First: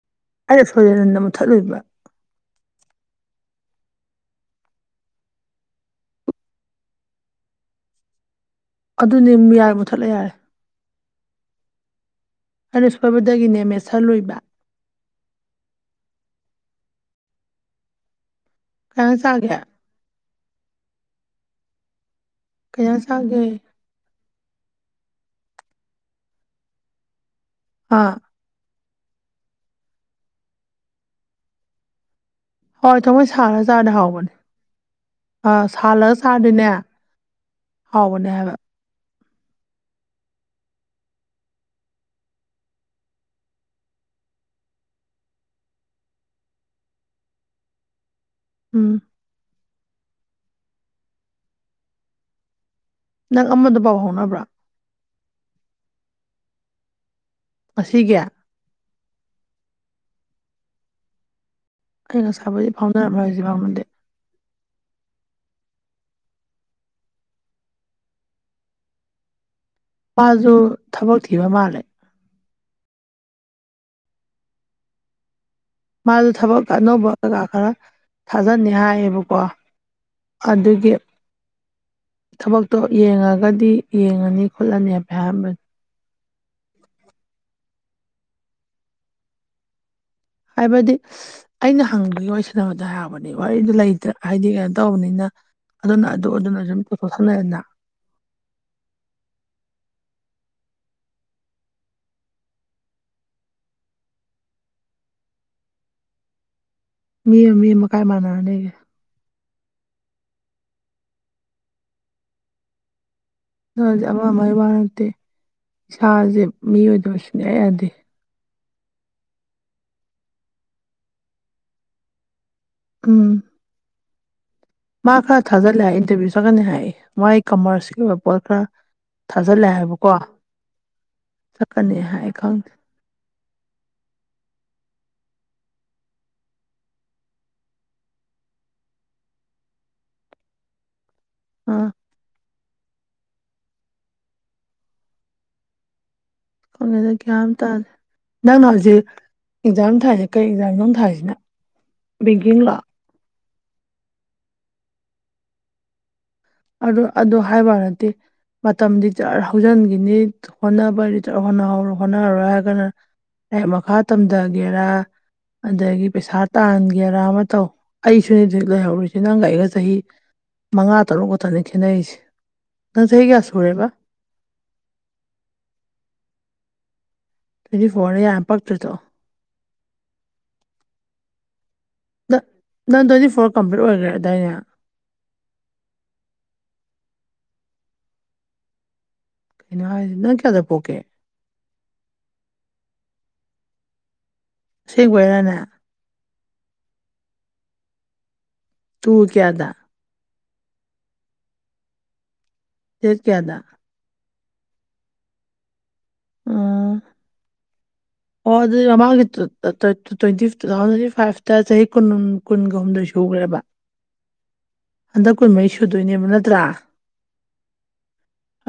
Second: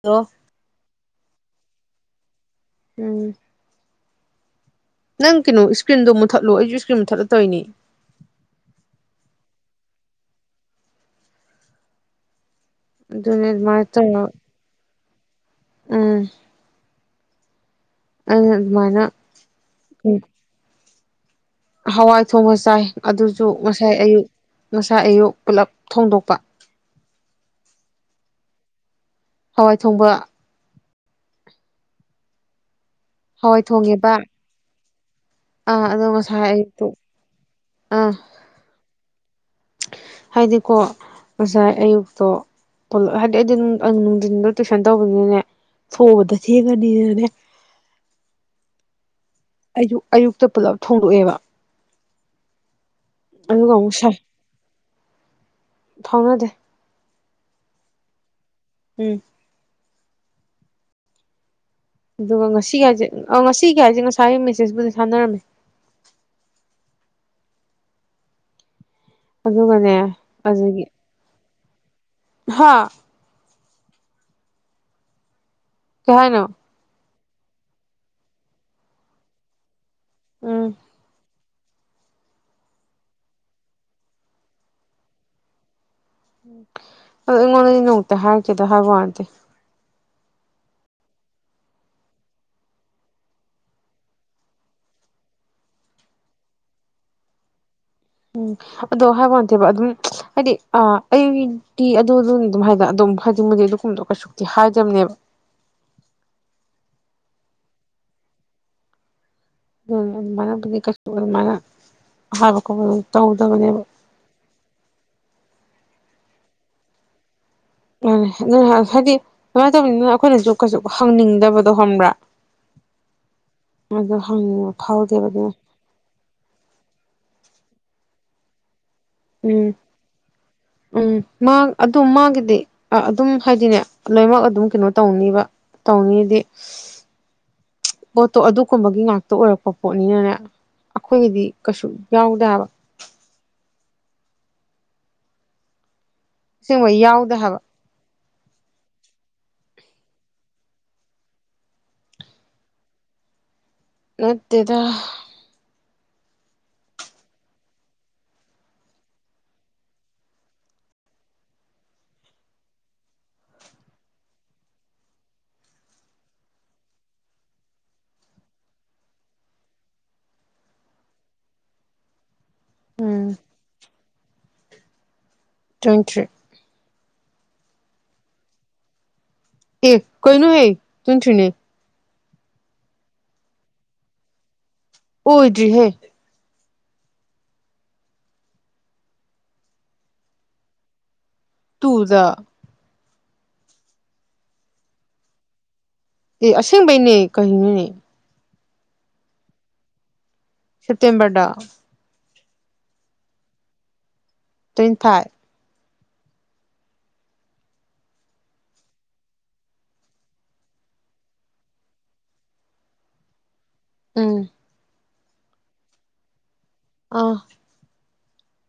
hello ꯑꯩꯅ ꯐꯣꯏꯖꯦꯅꯟꯗ ꯃꯨꯠꯊꯠꯂꯨꯏꯕ꯭ꯔ ꯎꯝ ꯅꯪ ꯀꯩꯅꯣ ꯏꯁꯀ꯭ꯔꯤꯟꯗꯣ ꯃꯨꯠꯊꯠꯂꯣ ꯑꯩꯁꯨ ꯏꯁꯀ꯭ꯔꯤꯟ ꯃꯨꯠꯊꯠꯂ ꯇꯧꯔꯤꯅꯦ ꯑꯗꯨꯅꯦ ꯌꯥꯏ ꯃꯨꯊꯠꯂꯦ ꯌꯥꯔꯦ ꯑꯩꯅ ꯑꯗꯨꯅꯦ ꯁꯣꯏꯕꯗꯒꯤꯅꯦ ꯑꯗꯨꯃꯥꯏꯅ ꯇꯧꯔ ꯃꯦꯠꯁꯜꯂꯣꯏꯕ ꯎꯝ ꯑ ꯀꯩ ꯃꯥꯅ ꯏꯟꯖꯥꯡ ꯆꯥꯒꯦ ꯎꯝ ꯍꯋꯥꯏ ꯊꯣꯡꯕ ꯀꯩ ꯆꯥꯏ ꯏꯟꯖꯥꯡ ꯆꯥꯒꯦ ꯑꯗꯨꯁꯨ ꯉꯁꯥꯏ ꯑꯌꯨꯛ ꯉꯁꯥꯏ ꯑꯌꯨꯛ ꯄꯨꯂꯞ ꯊꯣꯡꯗꯣꯛꯄ ꯑꯥ ꯍꯋꯥꯏ ꯊꯣꯡꯕ ꯍꯣꯏ ꯊꯃꯣꯏ ꯍꯋꯥꯏ ꯁꯥꯔꯖꯥꯔ ꯊꯣꯡꯉꯦꯕ ꯍꯥꯎꯕꯅꯦ ꯑꯥ ꯑꯗꯣ ꯁꯥꯜꯂꯒ ꯉꯁꯥꯏ ꯁꯥꯗꯣꯏꯅꯦ ꯑꯌꯨꯛꯇꯣ ꯑꯥ ꯍꯥꯎꯕꯅꯦ ꯍꯥꯏꯕ [inaudible] ꯍꯥꯏꯗꯤꯀꯣ ꯉꯁꯥꯏ ꯑꯌꯨꯛꯇꯣ ꯂꯛ ꯍꯥꯏꯗꯤ ꯑꯩꯗꯤ ꯅꯨꯡꯊꯤꯟꯗꯣ ꯇꯨꯏꯁꯟ ꯇꯧꯕꯅꯤꯅꯅꯦ ꯐꯨꯕꯗ ꯊꯦꯡꯉꯅꯤꯅꯅꯦ ꯎꯝ ꯑꯌꯨꯛ ꯑꯌꯨꯛꯇ ꯄꯨꯜꯂꯞ ꯊꯣꯡꯗꯣꯛꯑꯦꯕ ꯅꯪ ꯑꯗꯨꯒ ꯑꯃꯗ ꯑꯃꯨꯛ ꯄꯥꯎ ꯁꯥꯏ ꯍꯧꯥꯎꯅꯕ꯭ꯔꯥ ꯐꯥꯎꯅꯗꯦ ꯑꯁꯤꯒꯌꯥ ꯎꯝ ꯑꯩ ꯑꯗꯨꯒ ꯉꯁꯥꯏꯕꯨꯗꯤ ꯉꯁꯤꯒ ꯍꯥꯏꯁꯦ ꯐꯥꯎꯅꯔꯝꯃꯦ ꯑ ꯍꯧꯖꯤꯛ ꯉꯁꯤꯒ ꯐꯥꯎꯅꯗꯦ ꯍꯥꯏꯁꯦ ꯉꯁꯥꯏꯒꯤ ꯃꯦꯁꯦꯖꯄꯨꯗꯤ ꯁꯥꯟꯅꯔꯝꯃꯦ ꯑꯗꯨꯒꯅꯦ ꯃꯥꯁꯨ ꯑꯗꯨꯗꯒꯤ ꯊꯕꯛ ꯊꯤꯕ ꯃꯥꯜꯦ ꯍꯥ ꯀꯩ ꯃꯥꯁꯨ ꯍꯥꯏꯅꯣ ꯊꯕꯛ ꯑꯅꯧꯕ ꯀꯩꯀꯥ ꯈꯔ ꯊꯥꯖꯟꯅꯤ ꯍꯥꯏꯌꯦꯕꯀꯣ ꯎꯝ ꯑꯗꯒꯤ ꯊꯕꯛꯇꯣ ꯌꯦꯡꯉꯒꯗꯤ ꯌꯦꯡꯉꯅꯤ ꯈꯣꯠꯂꯅꯤ ꯍꯥꯏꯕ ꯍꯥꯏꯝꯕꯅꯤ ꯑꯗꯣ ꯑꯩꯉꯣꯟꯗꯗꯤ ꯅꯣꯡꯃꯨꯛꯇ ꯍꯥꯏꯔꯛꯀꯦꯗꯣ ꯍꯒꯋꯥꯟꯗꯤꯦ ꯍꯥꯏꯕꯗꯤ ꯑꯩꯅ ꯍꯪꯕꯒꯤ ꯑꯣꯏꯁꯕꯗ ꯍꯥꯏꯕꯅꯤ ꯋꯥꯔꯤꯗꯨ ꯂꯩꯇ꯭ꯔ ꯍꯥꯏꯗꯤ ꯀꯩꯅꯣ ꯇꯧꯕꯅꯤꯅ ꯑꯗꯨꯅ ꯑꯗꯨ ꯑꯗꯨꯅ ꯁꯨꯝ ꯄꯨꯣꯊꯣꯛꯁꯜꯂꯛꯑꯦꯅ ꯎꯝ ꯑꯗꯣ ꯍꯥꯏꯕꯇꯦꯕ ꯑꯗꯨꯝ ꯍꯥꯏꯗꯤ ꯑ ꯑꯩꯗꯤ ꯑꯗꯨꯗꯨꯅ ꯑꯗꯨꯝ ꯍꯥꯏꯅ ꯑꯗꯨꯝ ꯍꯥꯏꯗꯤ ꯃꯗꯤ ꯑꯗꯨꯒꯨꯝꯕꯗꯣ ꯀꯩꯁꯨꯛꯇꯤ ꯍꯥꯏꯗꯕꯅꯦꯕ [inaudible] ꯃꯤ ꯑꯃ ꯃꯤ ꯑꯃ ꯀꯥꯏ ꯃꯥꯟꯅꯔꯅꯤꯒꯦ ꯎ ꯑꯗꯨ ꯃꯅꯗꯤ ꯀꯁ ꯃꯅ ꯍꯥꯏꯕ ꯇꯧꯗꯕꯅꯦꯕ ꯅꯁꯦ ꯑꯃ ꯑꯃꯒꯤ ꯋꯥ ꯅꯠꯇꯦ ꯏꯁꯥꯁꯦ ꯃꯤꯑꯣꯏꯗꯕ ꯁꯨꯡꯅꯤꯌꯥ ꯌꯥꯗꯦ ꯑꯗꯨ ꯍꯥꯏꯗꯤ ꯁꯃꯥꯏꯅ ꯇꯧꯕꯅꯤꯅ ꯑꯩꯈꯣꯏꯅꯁꯨ ꯀꯩꯁꯨ ꯍꯪꯅꯤꯡꯗꯕꯗꯣ ꯈꯪꯕ꯭ꯔꯥ ꯎꯝ ꯑꯗ ꯍꯪꯉꯣ ꯃꯥ ꯈꯔ ꯊꯥꯖꯂꯦ ꯍꯥꯏ ꯏꯟꯇꯔꯚꯤꯌꯨ ꯆꯠꯀꯅꯤ ꯍꯥꯏ ꯃꯥꯏ ꯀꯃꯔꯁꯀꯤ ꯑꯣꯏꯕ ꯄꯣꯠ ꯈꯔ ꯎꯝ ꯊꯥꯖꯤꯜꯂꯦ ꯍꯥꯏꯕꯀꯣ ꯎꯝ ꯃꯥ ꯆꯠꯀꯅꯤ ꯑꯗꯨ ꯍꯥꯏ ꯃꯥꯒꯤꯗꯤ ꯈꯪꯗꯦ ꯑꯗꯨꯝ ꯍꯥꯏꯗꯤꯅꯦ ꯂꯣꯏꯃꯛ ꯑꯗꯨꯝ ꯀꯩꯅꯣ ꯇꯧꯅꯤꯕ ꯇꯧꯅꯤꯗꯤ ꯄꯣꯠꯇꯣ ꯑꯗꯨꯒꯨꯝꯕꯒꯤ ꯉꯥꯛꯇ ꯑꯣꯏꯔꯛꯄ ꯄꯣꯠꯅꯤꯅꯅꯦ ꯑꯩꯈꯣꯏꯒꯤꯗꯤ ꯀꯩꯁꯨ ꯑꯥ ꯌꯥꯎꯗꯕ ꯑꯁꯦꯡꯕ ꯈꯣꯡꯒꯦꯗ ꯌꯥꯎꯗꯦ ꯒ꯭ꯌꯥ ꯍꯥꯏꯕ ꯇꯥꯗꯦ ꯅꯪ ꯅ ꯍꯧꯖꯤꯛ ꯑꯦꯛꯖꯥꯝ ꯊꯥꯏꯔꯤꯁꯦ ꯀꯩ ꯑꯦꯛꯖꯥꯝꯗꯣ ꯊꯥꯏꯔꯤꯁꯤꯅ ꯕꯦꯡꯒꯤꯡ ꯂꯥꯛ ꯅꯠꯇꯦꯗ ꯑꯗꯨ ꯑꯗꯨ ꯍꯥꯏꯕ ꯅꯗꯤ ꯃꯇꯝꯗꯤ ꯆꯔ ꯍꯧꯖꯤꯟꯈꯤꯅꯤ ꯍꯣꯠꯅꯕꯔ ꯍꯣꯔ ꯍꯣꯠꯅꯍꯧꯔꯣꯏ ꯍꯥꯏꯔꯒꯥꯟꯅ ꯍ ꯃꯈꯥ ꯇꯝꯊꯒꯦꯔꯥ ꯑꯗꯒꯤ ꯄꯩꯁꯥ ꯇꯥꯟꯒꯦꯔꯥ ꯑꯃ ꯇꯧ ꯑꯩꯁꯨꯅꯦ ꯂꯩꯍꯧꯔꯨꯁ ꯅꯪꯒ ꯑꯩꯒ ꯆꯍꯤ ꯃꯉꯥ ꯇꯔꯨꯛ ꯈꯛꯇꯅꯤ ꯈꯦꯠꯅꯔꯤꯁꯦ ꯅꯪ ꯆꯍꯤ ꯀꯌꯥ ꯁꯨꯔꯦꯕ ꯇ꯭ꯋꯦꯟ ꯊ꯭ꯔꯤ ꯇ꯭ꯋꯦꯟꯇꯤ ꯐꯣꯔꯅꯦ ꯌꯥꯝ ꯄꯥꯛꯛꯇ꯭ꯔꯔꯤꯗꯣ ꯑꯦ ꯀꯣꯏꯅꯨ ꯍꯦ ꯇꯨꯅ ꯊꯤꯅꯦ ꯅꯪ ꯅꯪ ꯇ꯭ꯋꯦꯟꯇꯤ ꯐꯣꯔ ꯀꯝꯄ꯭ꯂꯤꯠ ꯑꯣꯏꯈ꯭ꯔꯦ ꯑꯗꯨꯗꯥꯏꯅꯦ ꯍꯗ꯭ꯔꯤ ꯍꯦ ꯀꯩꯅ ꯏ ꯅ ꯀꯗ ꯄꯀꯦ ꯇꯨꯗ ꯁꯤ ꯀꯣꯏꯔꯅ ꯑꯦ ꯑꯁꯦꯡꯕꯩꯅꯦ ꯀꯩꯅꯤꯅꯦ ꯇꯨꯡ ꯀꯌꯥꯗ ꯁꯇꯌꯝꯕꯔꯗꯥ ꯐꯔ ꯀꯌꯥꯗ ꯇ꯭ꯋꯦꯟꯇꯤ ꯐꯥꯏꯚ ꯑ ꯑꯣ ꯑꯗꯨꯗꯤ ꯃꯃꯥꯡꯒꯤ ꯇ꯭ꯋꯦꯟꯇꯤ ꯇꯨ ꯊꯥꯎꯖꯟ ꯐꯥꯏꯚꯇ ꯆꯍꯤ ꯀꯨꯟ ꯀꯨꯟꯒ ꯍꯨꯝꯗꯣꯏꯁꯨ ꯭ꯔꯕ ꯎꯝ ꯍꯟꯗꯛ ꯀꯨꯟꯃꯔꯤ ꯁꯨꯗꯣꯏꯅꯦꯕ ꯅꯠꯇ꯭ꯔꯥ ꯑꯥ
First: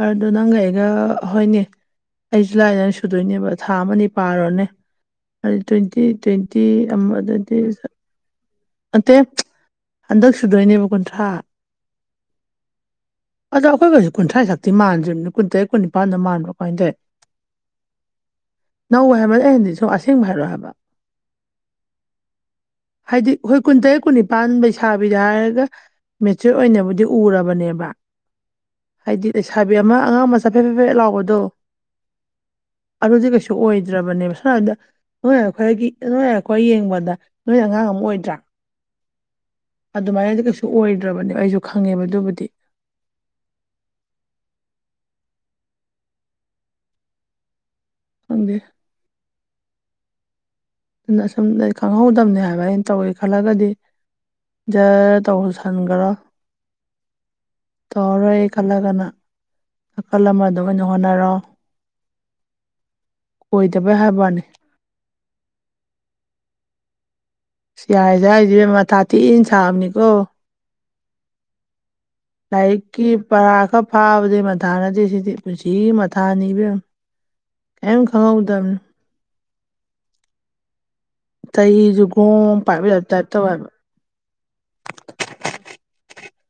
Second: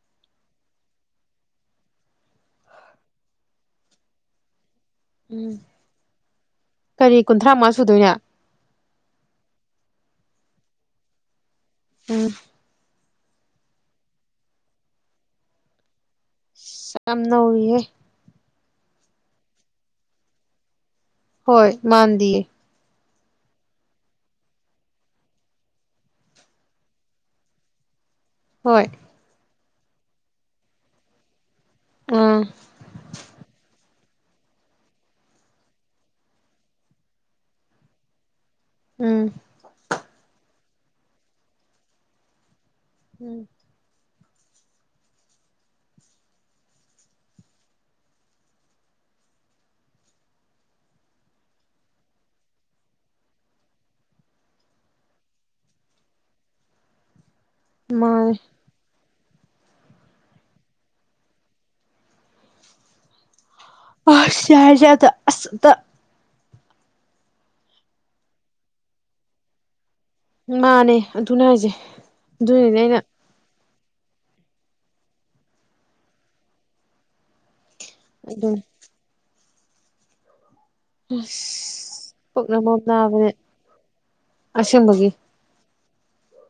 ꯑꯗꯨꯗ ꯅꯪꯒ ꯑꯩꯒ ꯍꯣꯏꯅꯦ ꯑꯩꯁꯨꯖꯨꯂꯥꯏꯗ ꯁꯨꯗꯣꯏꯅꯦꯕ ꯊꯥ ꯑꯃꯅꯤ ꯄꯥꯔꯨꯔꯅꯦ ꯎꯝ ꯇ꯭ꯋꯦꯟꯇꯤ ꯇ꯭ꯋꯦꯟꯇꯤ ꯑꯃ ꯀꯔꯤ ꯀꯨꯟꯊ꯭ꯔꯥ ꯑꯗꯨꯗꯤ ꯃꯉꯥ ꯁꯨꯗꯣꯏꯅꯦ ꯅꯠꯇꯦ ꯍꯟꯗꯛ ꯁꯨꯗꯣꯏꯅꯦꯕ ꯀꯨꯟꯊ꯭ꯔꯥ ꯑ ꯑꯗꯣ ꯑꯩꯈꯣꯏ ꯍꯧꯖꯤꯛ ꯀꯨꯟꯊ꯭ꯔꯥ ꯁꯛꯇꯤ ꯃꯥꯟꯗ꯭ꯅꯤ ꯀꯨꯟ ꯇꯔꯦꯠ ꯀꯨꯟꯅꯤꯄ ꯀꯥꯟꯗ ꯃꯥꯟꯕ꯭ꯔꯣ ꯀꯥꯏꯅꯗꯏ ꯌꯥꯝ ꯅꯧꯔꯤꯍꯦ ꯅꯧ ꯍꯥꯏꯕꯅꯦ ꯑꯍꯟꯗꯤ ꯁꯨꯝ ꯑꯁꯦꯡꯕ ꯍꯥꯏꯔꯣ ꯍꯥꯏꯕ ꯍꯣꯏ ꯃꯥꯟꯗꯌꯦ ꯍꯥꯏꯗꯤ ꯑꯩꯈꯣꯏ ꯀꯨꯟꯇꯔꯦꯠ ꯀꯨꯟꯅꯤꯄꯥꯟ ꯂꯩꯩꯁꯥꯕꯤꯗ ꯍꯥꯏꯔꯒ ꯃꯦꯆꯣꯔ ꯑꯣꯏꯅꯕꯨꯗꯤ ꯎꯔꯕꯅꯦꯕ ꯍꯣꯏ ꯍꯥꯏꯗꯤ ꯂꯩꯁꯥꯕꯤ ꯑꯃ ꯑꯉꯥꯡ ꯑꯃ ꯆꯐꯦꯠ ꯐꯦꯐꯦꯠ ꯂꯥꯎꯕꯗꯣ ꯑꯥ ꯑ ꯍꯧꯖꯤ ꯀꯩꯁꯨ ꯑꯣꯏ ꯐꯗ꯭ꯔꯕꯅꯦꯕ ꯁꯨꯏꯔꯕꯗ ꯅꯣꯏ ꯑꯩꯈꯣꯏꯒꯤ ꯅꯣꯏ ꯑꯩꯈꯣꯏ ꯌꯦꯡꯕꯗ ꯅꯣꯏ ꯑꯉꯥꯡ ꯑꯃ ꯑꯣꯏꯗ꯭ꯔꯥ ꯎꯝ ꯑꯗꯨꯃꯥꯏꯅꯗꯤ ꯀꯩꯁꯨ ꯑꯣꯏꯗ꯭ꯔꯕꯅꯦ ꯑꯩꯁꯨ ꯈꯪꯉꯦꯕ ꯑꯗꯨꯕꯨꯗꯤ ꯎꯝ ꯑꯪꯗ ꯑꯗꯨꯅ ꯁꯁꯨꯝ ꯑꯩ ꯈꯪꯍꯧꯗꯕꯅꯤ ꯍꯥꯏꯕ ꯑꯩꯅ ꯇꯧꯋꯤ ꯈꯜꯂꯒꯗꯤ ꯖꯔ ꯇꯧꯁꯟꯒꯔ ꯇꯔ ꯃꯥꯅꯦ ꯑꯩꯂꯒꯅ ꯅꯥꯀꯜ ꯑꯃꯗꯣ ꯑꯣꯏꯅ ꯍꯣꯠꯅꯔꯣ ꯑꯣꯏꯗꯕꯩ ꯍꯥꯏꯕꯋꯥꯅꯤ ꯑꯁꯁꯗ ꯑꯁ ꯁꯤ ꯌꯥꯏꯁꯦ ꯍꯥꯏꯁ ꯃꯊꯥ ꯇꯤꯟ ꯁꯥꯕꯅꯤꯀꯣ ꯃꯥꯅꯦ ꯑꯗꯨꯅ ꯍꯥꯏꯁꯦ ꯑꯗꯨꯅꯅꯦ ꯑꯩꯅ ꯂꯥꯏꯛꯀꯤ ꯄꯔꯥꯒ ꯐꯥꯕꯗꯤ ꯃꯊꯥ ꯅꯠꯇꯦ ꯁꯤꯗꯤ ꯄꯨꯟꯁꯤ ꯃꯊꯥꯅꯤ ꯏꯕ ꯀꯦꯝ ꯈꯥꯎ ꯑꯗꯨꯝ ꯇꯅ ꯆꯍꯤꯁꯨ ꯑꯁ ꯄꯣꯛꯅ ꯒꯣꯡ ꯑꯃꯝ ꯄꯥꯏꯕꯩ ꯌꯥꯕ ꯇꯥꯏꯞ ꯅꯥꯕꯅꯦ ꯇꯧꯋꯦꯕ ꯑꯁꯦꯡꯕꯒꯤ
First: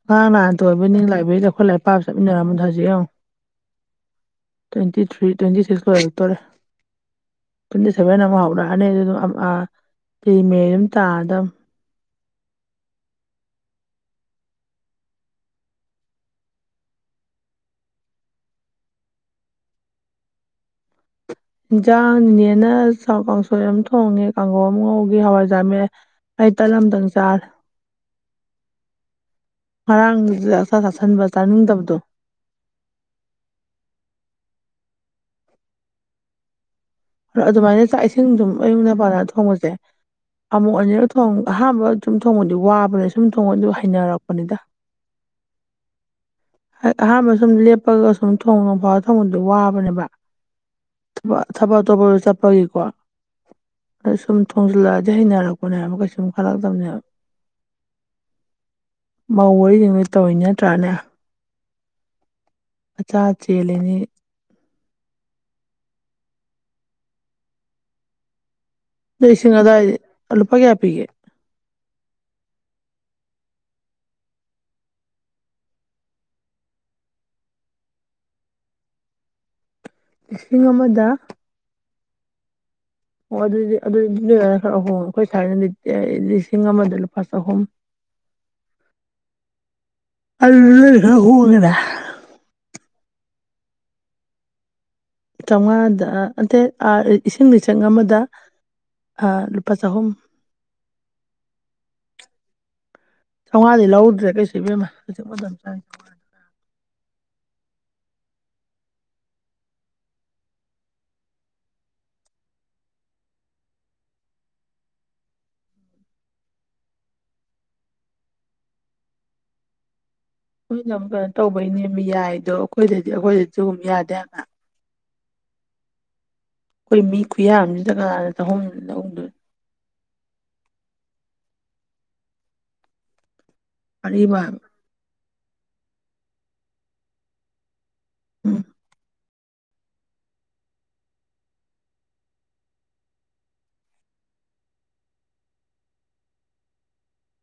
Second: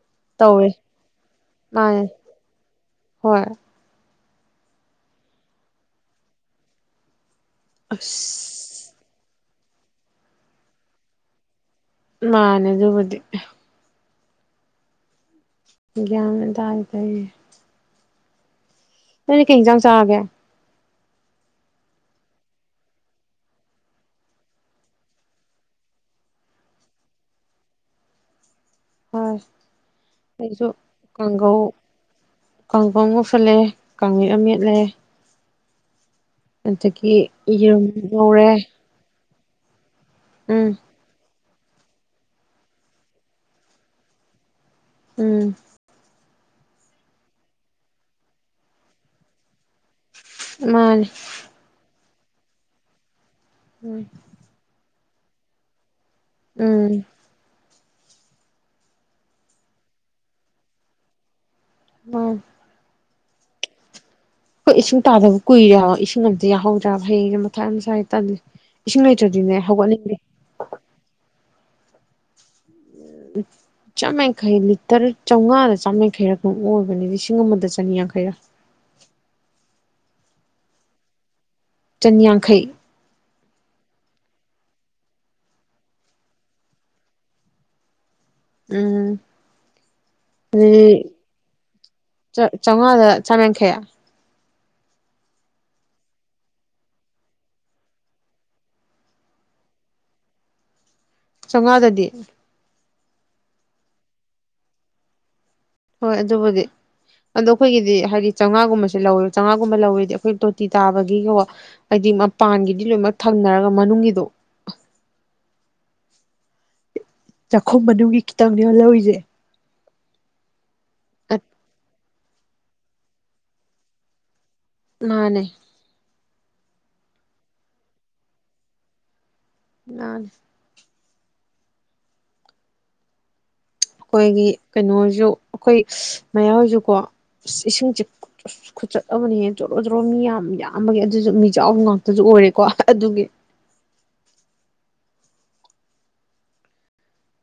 ꯉ ꯉꯍꯥꯟ ꯇ ꯇꯧꯋꯦ ꯑꯣꯏꯕꯅꯤ ꯂꯥꯏꯕ꯭ꯔꯦꯔꯤꯗ ꯑꯩꯈꯣꯏ ꯂꯥꯏꯔꯤꯛ ꯃꯥꯅꯦ ꯄꯥꯕ ꯆꯠꯃꯤꯟꯅꯔꯝꯕꯣꯗꯣ ꯍꯧꯖꯤꯛ ꯌꯦꯡꯉ ꯍꯣꯏ ꯇ꯭ꯋꯦꯟꯇꯤ ꯊ꯭ꯔꯤ ꯇ꯭ꯋꯦꯟꯇꯤ ꯁꯤꯛꯁꯀ ꯂꯔꯛꯇꯣꯔꯦ ꯇ꯭ꯋꯦꯟꯇꯤ ꯁꯦꯚꯦꯟ ꯑꯃꯨꯛ ꯑꯁ ꯍꯧꯔꯛꯑꯅꯤ ꯑꯗꯨꯝ ꯐ꯭ꯔꯤ ꯃꯦ ꯑꯗꯨꯝ ꯇꯥꯗ ꯅꯅꯦ ꯑꯗꯨ ꯃꯗꯤ ꯌꯥꯦ ꯇ ꯍꯥꯏ ꯇꯏ ꯅꯅ ꯀꯩ ꯆꯥꯡ ꯆꯥꯒꯦ ꯏꯟꯖꯥꯡ ꯅꯦꯅ ꯀꯥꯡꯁꯣꯏ ꯑꯃ ꯊꯣꯡꯉꯦ ꯀꯥꯡꯈꯧ ꯑꯃ ꯉꯧꯈꯤ ꯍꯋꯥꯏꯖꯥꯔꯃꯦ ꯑꯩ ꯇꯂꯝꯝꯗꯪ ꯆꯥꯔꯦ ꯍꯣꯏ ꯉꯔꯥꯡꯗꯨꯗ ꯑꯥꯛꯁ ꯆꯥꯁꯟꯕ ꯆꯥꯅꯤꯡꯗꯕꯗꯣ ꯀꯥꯡꯈ ꯃꯨꯐꯨꯠꯂꯦ ꯀꯥꯡꯉꯠ ꯑꯃꯦꯠꯂꯦ ꯌꯦꯔꯨꯝ ꯑꯗꯨꯃꯥꯏꯅ ꯆꯥꯛ ꯏꯁꯤꯡ ꯉꯧꯔꯦ ꯑꯗꯨꯝ ꯑꯌꯨꯛ ꯄꯗ ꯊꯣꯡꯕꯁꯦ ꯎꯝ ꯑꯃꯨꯛ ꯑꯅꯤꯔ ꯊꯣꯡ ꯑꯍꯥꯟꯕ ꯁꯨꯝ ꯊꯣꯡꯕꯗꯤ ꯋꯥꯕꯅꯦ ꯁꯨꯝ ꯊꯣꯡꯕ ꯑꯗꯨ ꯍꯩꯅꯔꯛꯄꯅꯤꯗ ꯎꯝ ꯑꯍꯥꯟꯕ ꯁꯨꯝ ꯂꯦꯞꯄꯒ ꯁꯨꯝ ꯊꯣꯡꯉ ꯐ ꯊꯉꯗ ꯋꯥꯕ ꯅꯦꯕ ꯃꯥꯅꯦ ꯊꯕꯛ ꯑ ꯇꯣꯧꯕꯗ ꯆꯠꯄꯒꯤꯀꯣ ꯎꯝ ꯁꯨꯝ ꯊꯣꯡꯁꯂꯖꯅꯔ ꯀꯣꯅꯦ ꯑꯃ ꯀꯩ ꯁꯨꯝ ꯈꯔꯥꯛ ꯇꯅꯦ ꯎꯝ ꯃꯧ ꯋꯥꯔꯤꯁꯤꯡꯅꯣꯏ ꯇꯧꯔꯤꯤ ꯅꯠꯇ꯭ꯔꯥꯅꯦ ꯎꯝ ꯑꯆꯥ ꯆꯦꯜꯜꯂꯤꯅꯤ ꯍꯈꯣꯏ ꯏꯁꯤꯡ ꯇꯥꯗꯕ ꯀꯨꯏꯔꯦꯕ ꯏꯁꯤꯡ ꯑꯝꯇ ꯌꯥꯍꯧꯗ꯭ꯔꯕ ꯍꯌꯦꯡꯁ ꯃꯊꯥꯏ ꯃꯁꯥꯏ ꯇꯜꯂꯤ ꯏꯁꯤꯡ ꯑꯗꯣ ꯂꯩꯇ꯭ꯔꯗꯤꯅꯦ ꯑꯗꯥꯏꯗꯤ ꯍꯧꯒꯠꯅꯤꯡꯗꯦ ꯂꯨꯄꯥ ꯀꯌꯥ ꯄꯤꯒꯦ ꯑ ꯆꯥꯃꯡꯈꯩ ꯂꯤꯇꯔ ꯆꯥꯝꯃꯉꯥꯗ ꯆꯥꯝꯃꯡꯈꯩꯔ ꯑꯗꯨꯝ ꯑꯣꯏꯕꯅꯦ ꯂꯤꯁꯤꯡ ꯑꯃꯗ ꯆꯅꯤ ꯌꯥꯡꯈꯩꯔꯛ [inaudible] ꯂꯤꯁꯤꯡ ꯑꯃꯗ ꯆꯟꯌꯥꯡꯈꯩ ꯑꯣ ꯑꯗꯨꯗꯤ ꯑꯗꯨꯗꯤ ꯈꯔ ꯑꯍꯨꯝ ꯑꯩꯈꯣꯏ ꯁꯥꯏꯅꯇꯦ ꯂꯤꯁꯤꯡ ꯑꯃꯗ ꯂꯨꯄꯥ ꯆꯍꯨꯝ ꯎꯝ ꯑ ꯑꯗꯨꯗꯤ ꯅꯣꯏꯅ ꯈꯔ ꯍꯣꯡꯉꯦꯅꯦ ꯆ ꯆꯉꯗ ꯆꯃꯡꯈꯌꯥ ꯆꯥꯝꯃꯉꯥꯗ ꯑꯠꯇꯦ ꯏꯁꯤꯡ ꯂꯤꯆꯪ ꯑꯃꯗ ꯂꯨꯄꯥ ꯆꯍꯨꯝ ꯆꯪꯉꯗꯗꯤ ꯆꯥꯝꯃꯉꯥꯗꯤ ꯂꯧꯧꯗ꯭ꯔꯦ ꯀꯩꯁꯨꯕꯦꯝꯃ ꯍꯧꯖꯤꯛ ꯃꯇꯝꯁꯦ ꯍꯣꯏ ꯑꯗꯨꯕꯨꯗꯤ ꯑꯗꯣ ꯑꯩꯈꯣꯏꯒꯤꯗꯤ ꯍꯥꯏꯗꯤ ꯆꯥꯝꯃꯉꯥꯒꯨꯝꯕꯁꯦ ꯂꯧꯋꯦ ꯆꯥꯝꯃꯉꯥꯒꯨꯝꯕ ꯂꯧꯋꯗꯤ ꯑꯩꯈꯣꯏ ꯇꯣꯇꯤ ꯇꯥꯕꯒꯤ ꯀ ꯍꯥꯏꯗꯤ ꯃꯄꯥꯟꯒꯤꯗꯤ ꯂꯣꯏꯅꯃꯛ ꯊꯝꯅꯔꯒ ꯃꯅꯨꯡꯒꯤꯗꯣ ꯎ ꯆꯥꯛꯈꯨꯝ ꯃꯅꯨꯡꯒꯤ ꯈꯤꯇꯪꯅꯦ ꯑꯣꯜꯍꯧꯔꯤꯁꯦ ꯑꯩꯈꯣꯏꯅ ꯑꯃꯨꯛ ꯀꯩꯅꯣ ꯇꯧꯕꯩꯅꯦ ꯑꯃ ꯌꯥꯏꯗꯣ ꯑꯩꯈꯣꯏꯗꯗꯤ ꯑꯩꯈꯣꯏꯗꯁꯨꯒꯨꯝ ꯌꯥꯗꯦꯅ ꯃꯥꯅꯦ ꯑꯩꯈꯣꯏ ꯃꯤ ꯈꯨꯌꯥ ꯑꯃꯁꯤꯗ ꯀꯅꯥꯅ ꯂꯧꯍꯧꯗꯣꯏꯅꯣ ꯂ ꯑꯔꯤꯕ ꯑꯩꯈꯣꯏꯒꯤ ꯍꯥꯏꯕ ꯀꯩꯅꯣꯁꯨ ꯑꯩꯈꯣꯏ ꯃꯌꯥꯝꯍꯁꯨꯀꯣ ꯏꯁꯤꯡ ꯆꯤ ꯎꯝ ꯑꯃꯅꯤꯅꯤ ꯖꯣꯔꯣ ꯖꯣꯔꯣ ꯃꯤ ꯌꯥꯝ ꯌꯥꯝꯕꯒꯤ ꯑꯗꯨꯁꯨ ꯃꯤ ꯆꯥꯎꯕ ꯉꯥꯛꯇꯁꯨ ꯑꯣꯏꯔꯦꯀꯣ ꯑꯗꯨꯒꯤ [inaudible]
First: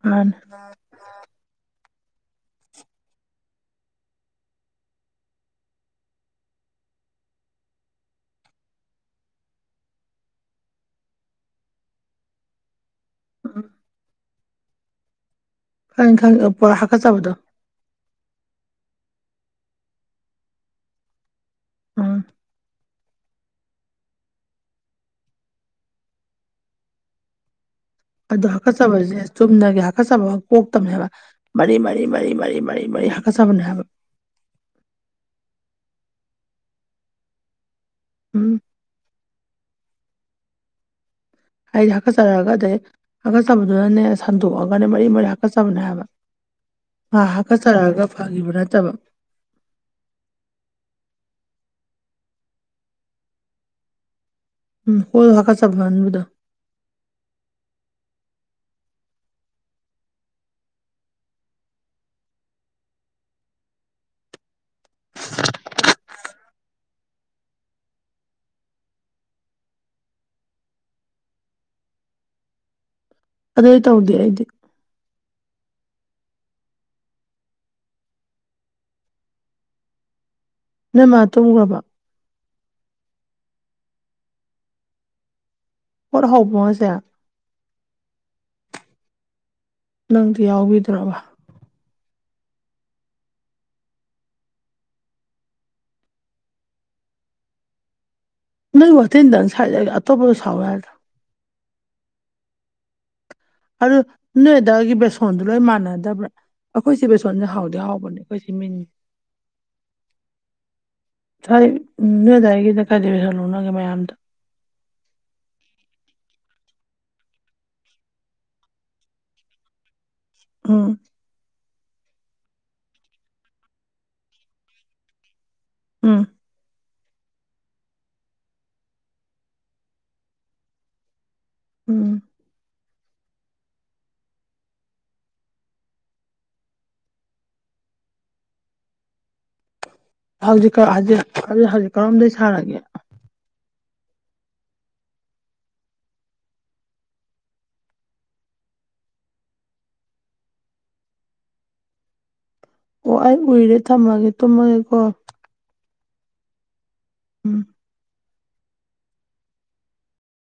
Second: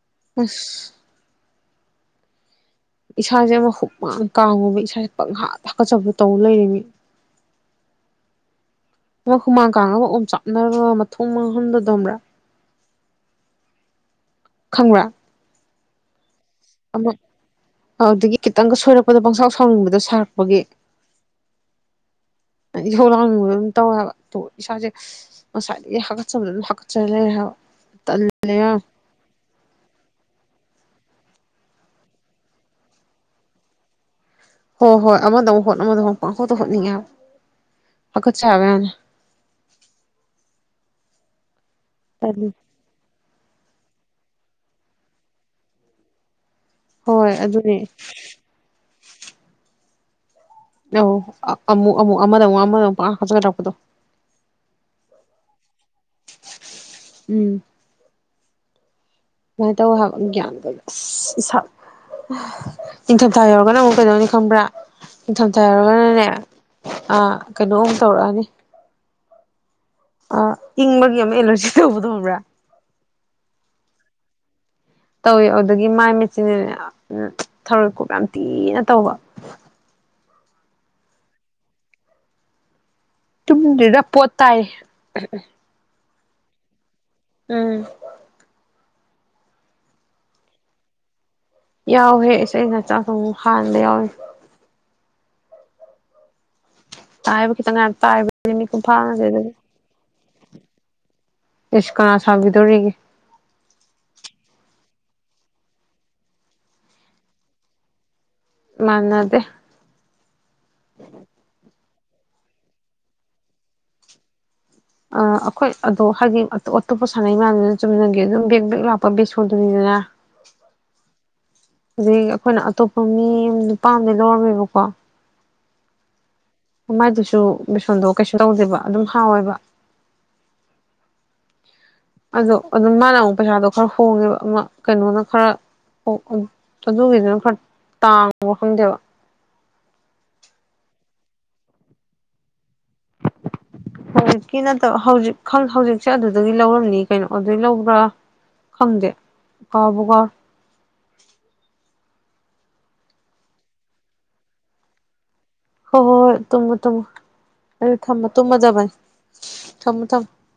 ꯑ ꯑꯁ ꯏꯁꯥꯁꯦ ꯑꯃ ꯍꯨꯛ ꯃꯥꯥꯡꯅ ꯀꯥꯡꯉꯕ ꯏꯁꯥꯁꯦ ꯄꯪꯍꯥ ꯊꯥꯀꯠꯆꯕ ꯇꯧ ꯂꯩꯔꯤꯝꯅꯤ [inaudible] [inaudible] ꯃ ꯍꯨꯃꯥꯡ ꯀꯥꯡꯉꯒ ꯑꯣꯝ ꯆꯥꯞꯅꯔꯒ ꯃꯊꯣꯡ ꯃꯥꯡꯍꯟꯗꯗꯣꯕ꯭ꯔꯥ ꯎꯝ ꯈꯪ꯭ꯔꯥ ꯍ ꯏꯈꯪ ꯄꯣꯔꯥ ꯍꯥꯀꯥ ꯆꯕꯗꯣ ꯑ ꯑꯗꯨꯗꯒꯤ ꯈꯤꯇꯪꯒ ꯁꯣꯏꯔꯛꯄꯗꯣ ꯄꯪꯁꯥꯎ ꯁꯥꯎꯅꯤꯡꯕꯗꯣ ꯁꯥꯔꯛꯄꯒꯤ ꯎꯝ ꯏꯍꯧ ꯂꯥꯡꯅꯤꯡꯕ ꯑꯗꯨꯝ ꯇꯧꯋꯦꯕ ꯏꯁꯥꯁꯦ ꯉꯁꯥꯏꯗꯒꯤ ꯍꯥꯀꯠꯆꯕꯗ ꯑꯗꯨꯝ ꯍꯥꯀꯠꯆꯔ ꯂꯩꯔꯦ ꯍꯥꯏꯕ ꯇꯜꯂꯦ ꯑꯗꯣ ꯌꯥꯝ ꯍꯥꯀꯠꯆꯕꯁꯦ ꯆꯨꯝꯅꯒꯤ ꯍꯥꯀꯠꯆꯕ ꯑꯃ ꯄꯣꯛꯇꯕꯅꯦꯕ ꯃ ꯃꯔꯤ ꯃꯔꯤ ꯃꯔꯤ ꯃꯔꯤ ꯃꯔꯤ ꯍꯀ ꯆꯕꯅ ꯍꯥꯏꯕ ꯍꯣꯏ ꯍꯣꯏ ꯑꯃꯗ ꯑꯃꯨꯛ ꯍꯣꯠ ꯑꯃꯗ ꯑꯃꯨꯛ ꯍꯣꯠꯇ ꯍꯣꯠꯅꯤꯡꯉꯦꯕ ꯄꯥꯀꯠ ꯎꯝ ꯁꯥꯕ ꯌꯥꯅꯤ ꯑꯩꯗꯤ ꯇꯜꯂꯤ ꯍꯥꯀꯠꯆꯔꯛꯒ ꯑꯗꯩ ꯍꯥꯀꯠꯆꯕꯗꯨꯅꯅꯦ ꯁꯟꯗꯣꯛꯑꯒꯅꯦ ꯃꯔꯤ ꯃꯔꯤ ꯍꯥꯀꯠꯆꯕꯅꯦ ꯍꯥꯏꯕ ꯉ ꯍꯣꯏ ꯑꯗꯨꯅꯦ ꯍꯥꯀꯠꯆꯔꯛꯑꯒ ꯐꯈꯤꯕ ꯅꯠꯇꯕ ꯑ ꯑꯃꯨꯛ ꯑꯃꯨꯛ ꯑꯃꯗ ꯑꯃꯨꯛ ꯑꯃꯗ ꯑꯃꯨꯛ ꯈ ꯂꯥꯛꯛꯄꯗꯣ ꯎꯝ ꯍꯣꯣꯏ ꯍꯀꯥꯁ ꯆꯚꯕꯗ ꯁꯨꯃꯥꯏꯅ ꯇꯧ ꯍꯥꯏꯕ ꯑꯃ ꯒ꯭ꯌꯥꯟ ꯇꯧ ꯅꯤꯡꯊꯝꯊꯥ ꯌꯧꯔꯒꯅ ꯑꯃꯨꯛ ꯀꯩꯗꯧꯅꯤ ꯈꯪꯕ꯭ꯔꯥ ꯅꯤꯡꯊꯝꯊꯥꯔꯅꯅꯦ ꯑ ꯀꯩꯅꯣ ꯑꯝ ꯇꯧꯔꯛꯑꯅꯤ ꯑ ꯏꯪꯕꯒꯤ ꯑꯃ ꯑꯦꯂꯔꯖꯤ ꯇꯧꯕꯗꯕ꯭ꯔꯥ ꯑꯗꯥꯏ ꯇꯥꯎꯗ ꯍꯥꯏꯥꯏꯗꯤꯦ ꯇꯧꯋꯦ ꯑꯗꯨꯗꯒꯤ ꯃꯥꯏ ꯃꯦꯆꯤꯟꯅ ꯊꯧꯔꯣꯏ ꯀꯞ ꯌꯥꯝ ꯊꯤꯅ ꯇꯧꯕ ꯅ ꯃꯥ ꯇꯣꯃꯒꯕ ꯇꯗ ꯄꯣꯇꯥꯑ ꯍꯔ ꯍꯥꯎꯕꯉꯁꯦ ꯎꯝ ꯅꯪꯗꯤ ꯌꯥꯎꯕꯤꯗ꯭ꯔꯕ ꯌꯥꯎꯍꯦ ꯏꯁꯩ ꯅꯆꯥꯨ ꯍꯥꯟꯅꯗ ꯌꯥꯎꯋꯦ ꯇꯥꯏꯕꯈꯤꯪ ꯉ ꯄꯥꯏꯕ ꯅꯣꯏ ꯋꯥꯠꯇꯦꯅꯤ ꯊꯪ ꯁꯥꯏꯖꯒꯦ ꯑꯠꯇꯣ ꯁꯥꯎ ꯍꯥꯏꯣ ꯏꯁꯁꯀꯔꯅꯥ ꯁꯥꯕꯕꯤꯗꯧꯔꯔꯤꯒ ꯑꯗꯨ ꯅꯣꯏ ꯑꯗꯨꯗꯥꯗꯒꯤ ꯕꯦꯁꯣꯟꯗꯨ ꯂꯣꯏ ꯃꯥꯟꯅꯗꯕ꯭ꯔꯥ ꯑꯩꯈꯣꯏꯁꯦ ꯕꯦꯁꯣꯟꯁꯦ ꯍꯥꯎꯗꯤ ꯍꯥꯎꯕꯅꯦ ꯀꯁꯤ ꯃꯤꯅꯤ ꯃꯥꯟꯅꯗꯦ ꯁꯥꯏ ꯎꯝ ꯅꯣꯏ ꯑꯗꯨꯗꯥꯏꯒꯤꯗ ꯀꯥꯏꯗꯣꯏ ꯁꯣꯂꯣ ꯅꯪꯒꯦ ꯃꯌꯥꯝꯗꯣ ꯑ ꯑꯩꯈꯣꯏ ꯑꯗꯣ ꯍꯥꯏꯗꯤ ꯑꯇꯣꯞꯄ ꯁꯥꯟꯅꯩ ꯃꯌꯥꯝꯗꯨꯅ ꯆꯨꯝꯃꯤꯟꯅꯒꯦ ꯑꯗꯨꯝ ꯕꯦꯛ ꯕꯦꯛ ꯂꯥꯛꯄ ꯕꯦꯁꯣꯔꯗꯨꯅꯤꯗꯅ ꯑꯝ ꯑꯗꯒꯤ ꯑꯩꯈꯣꯏꯅ ꯑꯇꯣꯞꯄ ꯃꯤ ꯅꯨꯄꯥ ꯑꯃꯝꯗꯒꯤꯩ ꯂꯧꯔꯝꯃꯦꯕꯀꯣ ꯎꯝ ꯃꯃꯥꯏꯗꯨꯁꯨ ꯕꯦꯁꯣꯟꯗꯣ ꯀꯩꯁꯨ ꯇꯧꯗꯦꯕ ꯑꯗꯨꯝ ꯍꯥꯎꯋꯦꯕ ꯎꯝ ꯑꯗꯣ ꯑꯗꯨꯝ ꯃꯥꯅ ꯑꯃꯨꯛ ꯄꯩꯁꯥꯗꯣ ꯈꯔ ꯍꯣꯡꯉꯦꯕ ꯑꯃ ꯀꯩꯅꯣꯅ ꯈꯔ ꯑꯣ ꯑꯗꯨꯒꯤꯗꯨꯅ ꯈꯔ ꯇꯥꯡꯕ ꯈꯪꯗꯦꯕ ꯍꯧꯖꯤꯛ ꯍꯧꯖꯤꯛ ꯍꯧꯖꯤꯛ ꯍꯧꯖꯤꯛ ꯀꯔꯣꯝꯗꯒꯤ ꯁꯥꯔꯒꯦ ꯍꯧꯖꯤꯛꯀꯤ ꯅꯠꯇꯕ ꯍꯧꯖꯤꯛ ꯍꯧꯖꯤꯛꯁꯦ ꯑꯗꯨꯗꯒꯤ ꯂꯧꯔꯝꯅꯤ ꯀꯩꯅꯣ ꯑꯗꯨꯏ ꯂꯧꯕ꯭ꯔꯥ ꯈꯪꯗꯦ ꯀꯀꯥ ꯀꯥꯔ [inaudible] [unintelligible] ꯑꯣ ꯑꯩ ꯎꯏꯔꯦ ꯊꯝꯃꯒꯦ ꯇꯨꯝꯃꯒꯦꯀꯣ ꯍꯣꯏ ꯍꯣꯏ ꯍꯣꯏ ꯇꯨꯝꯃꯨ ꯇꯨꯝꯃꯨ ꯎꯝ ꯑꯩ ꯊꯝꯃ ꯇꯨꯝꯃꯗꯕꯅꯤ ꯊꯝꯃꯣ ꯊꯝꯃꯣ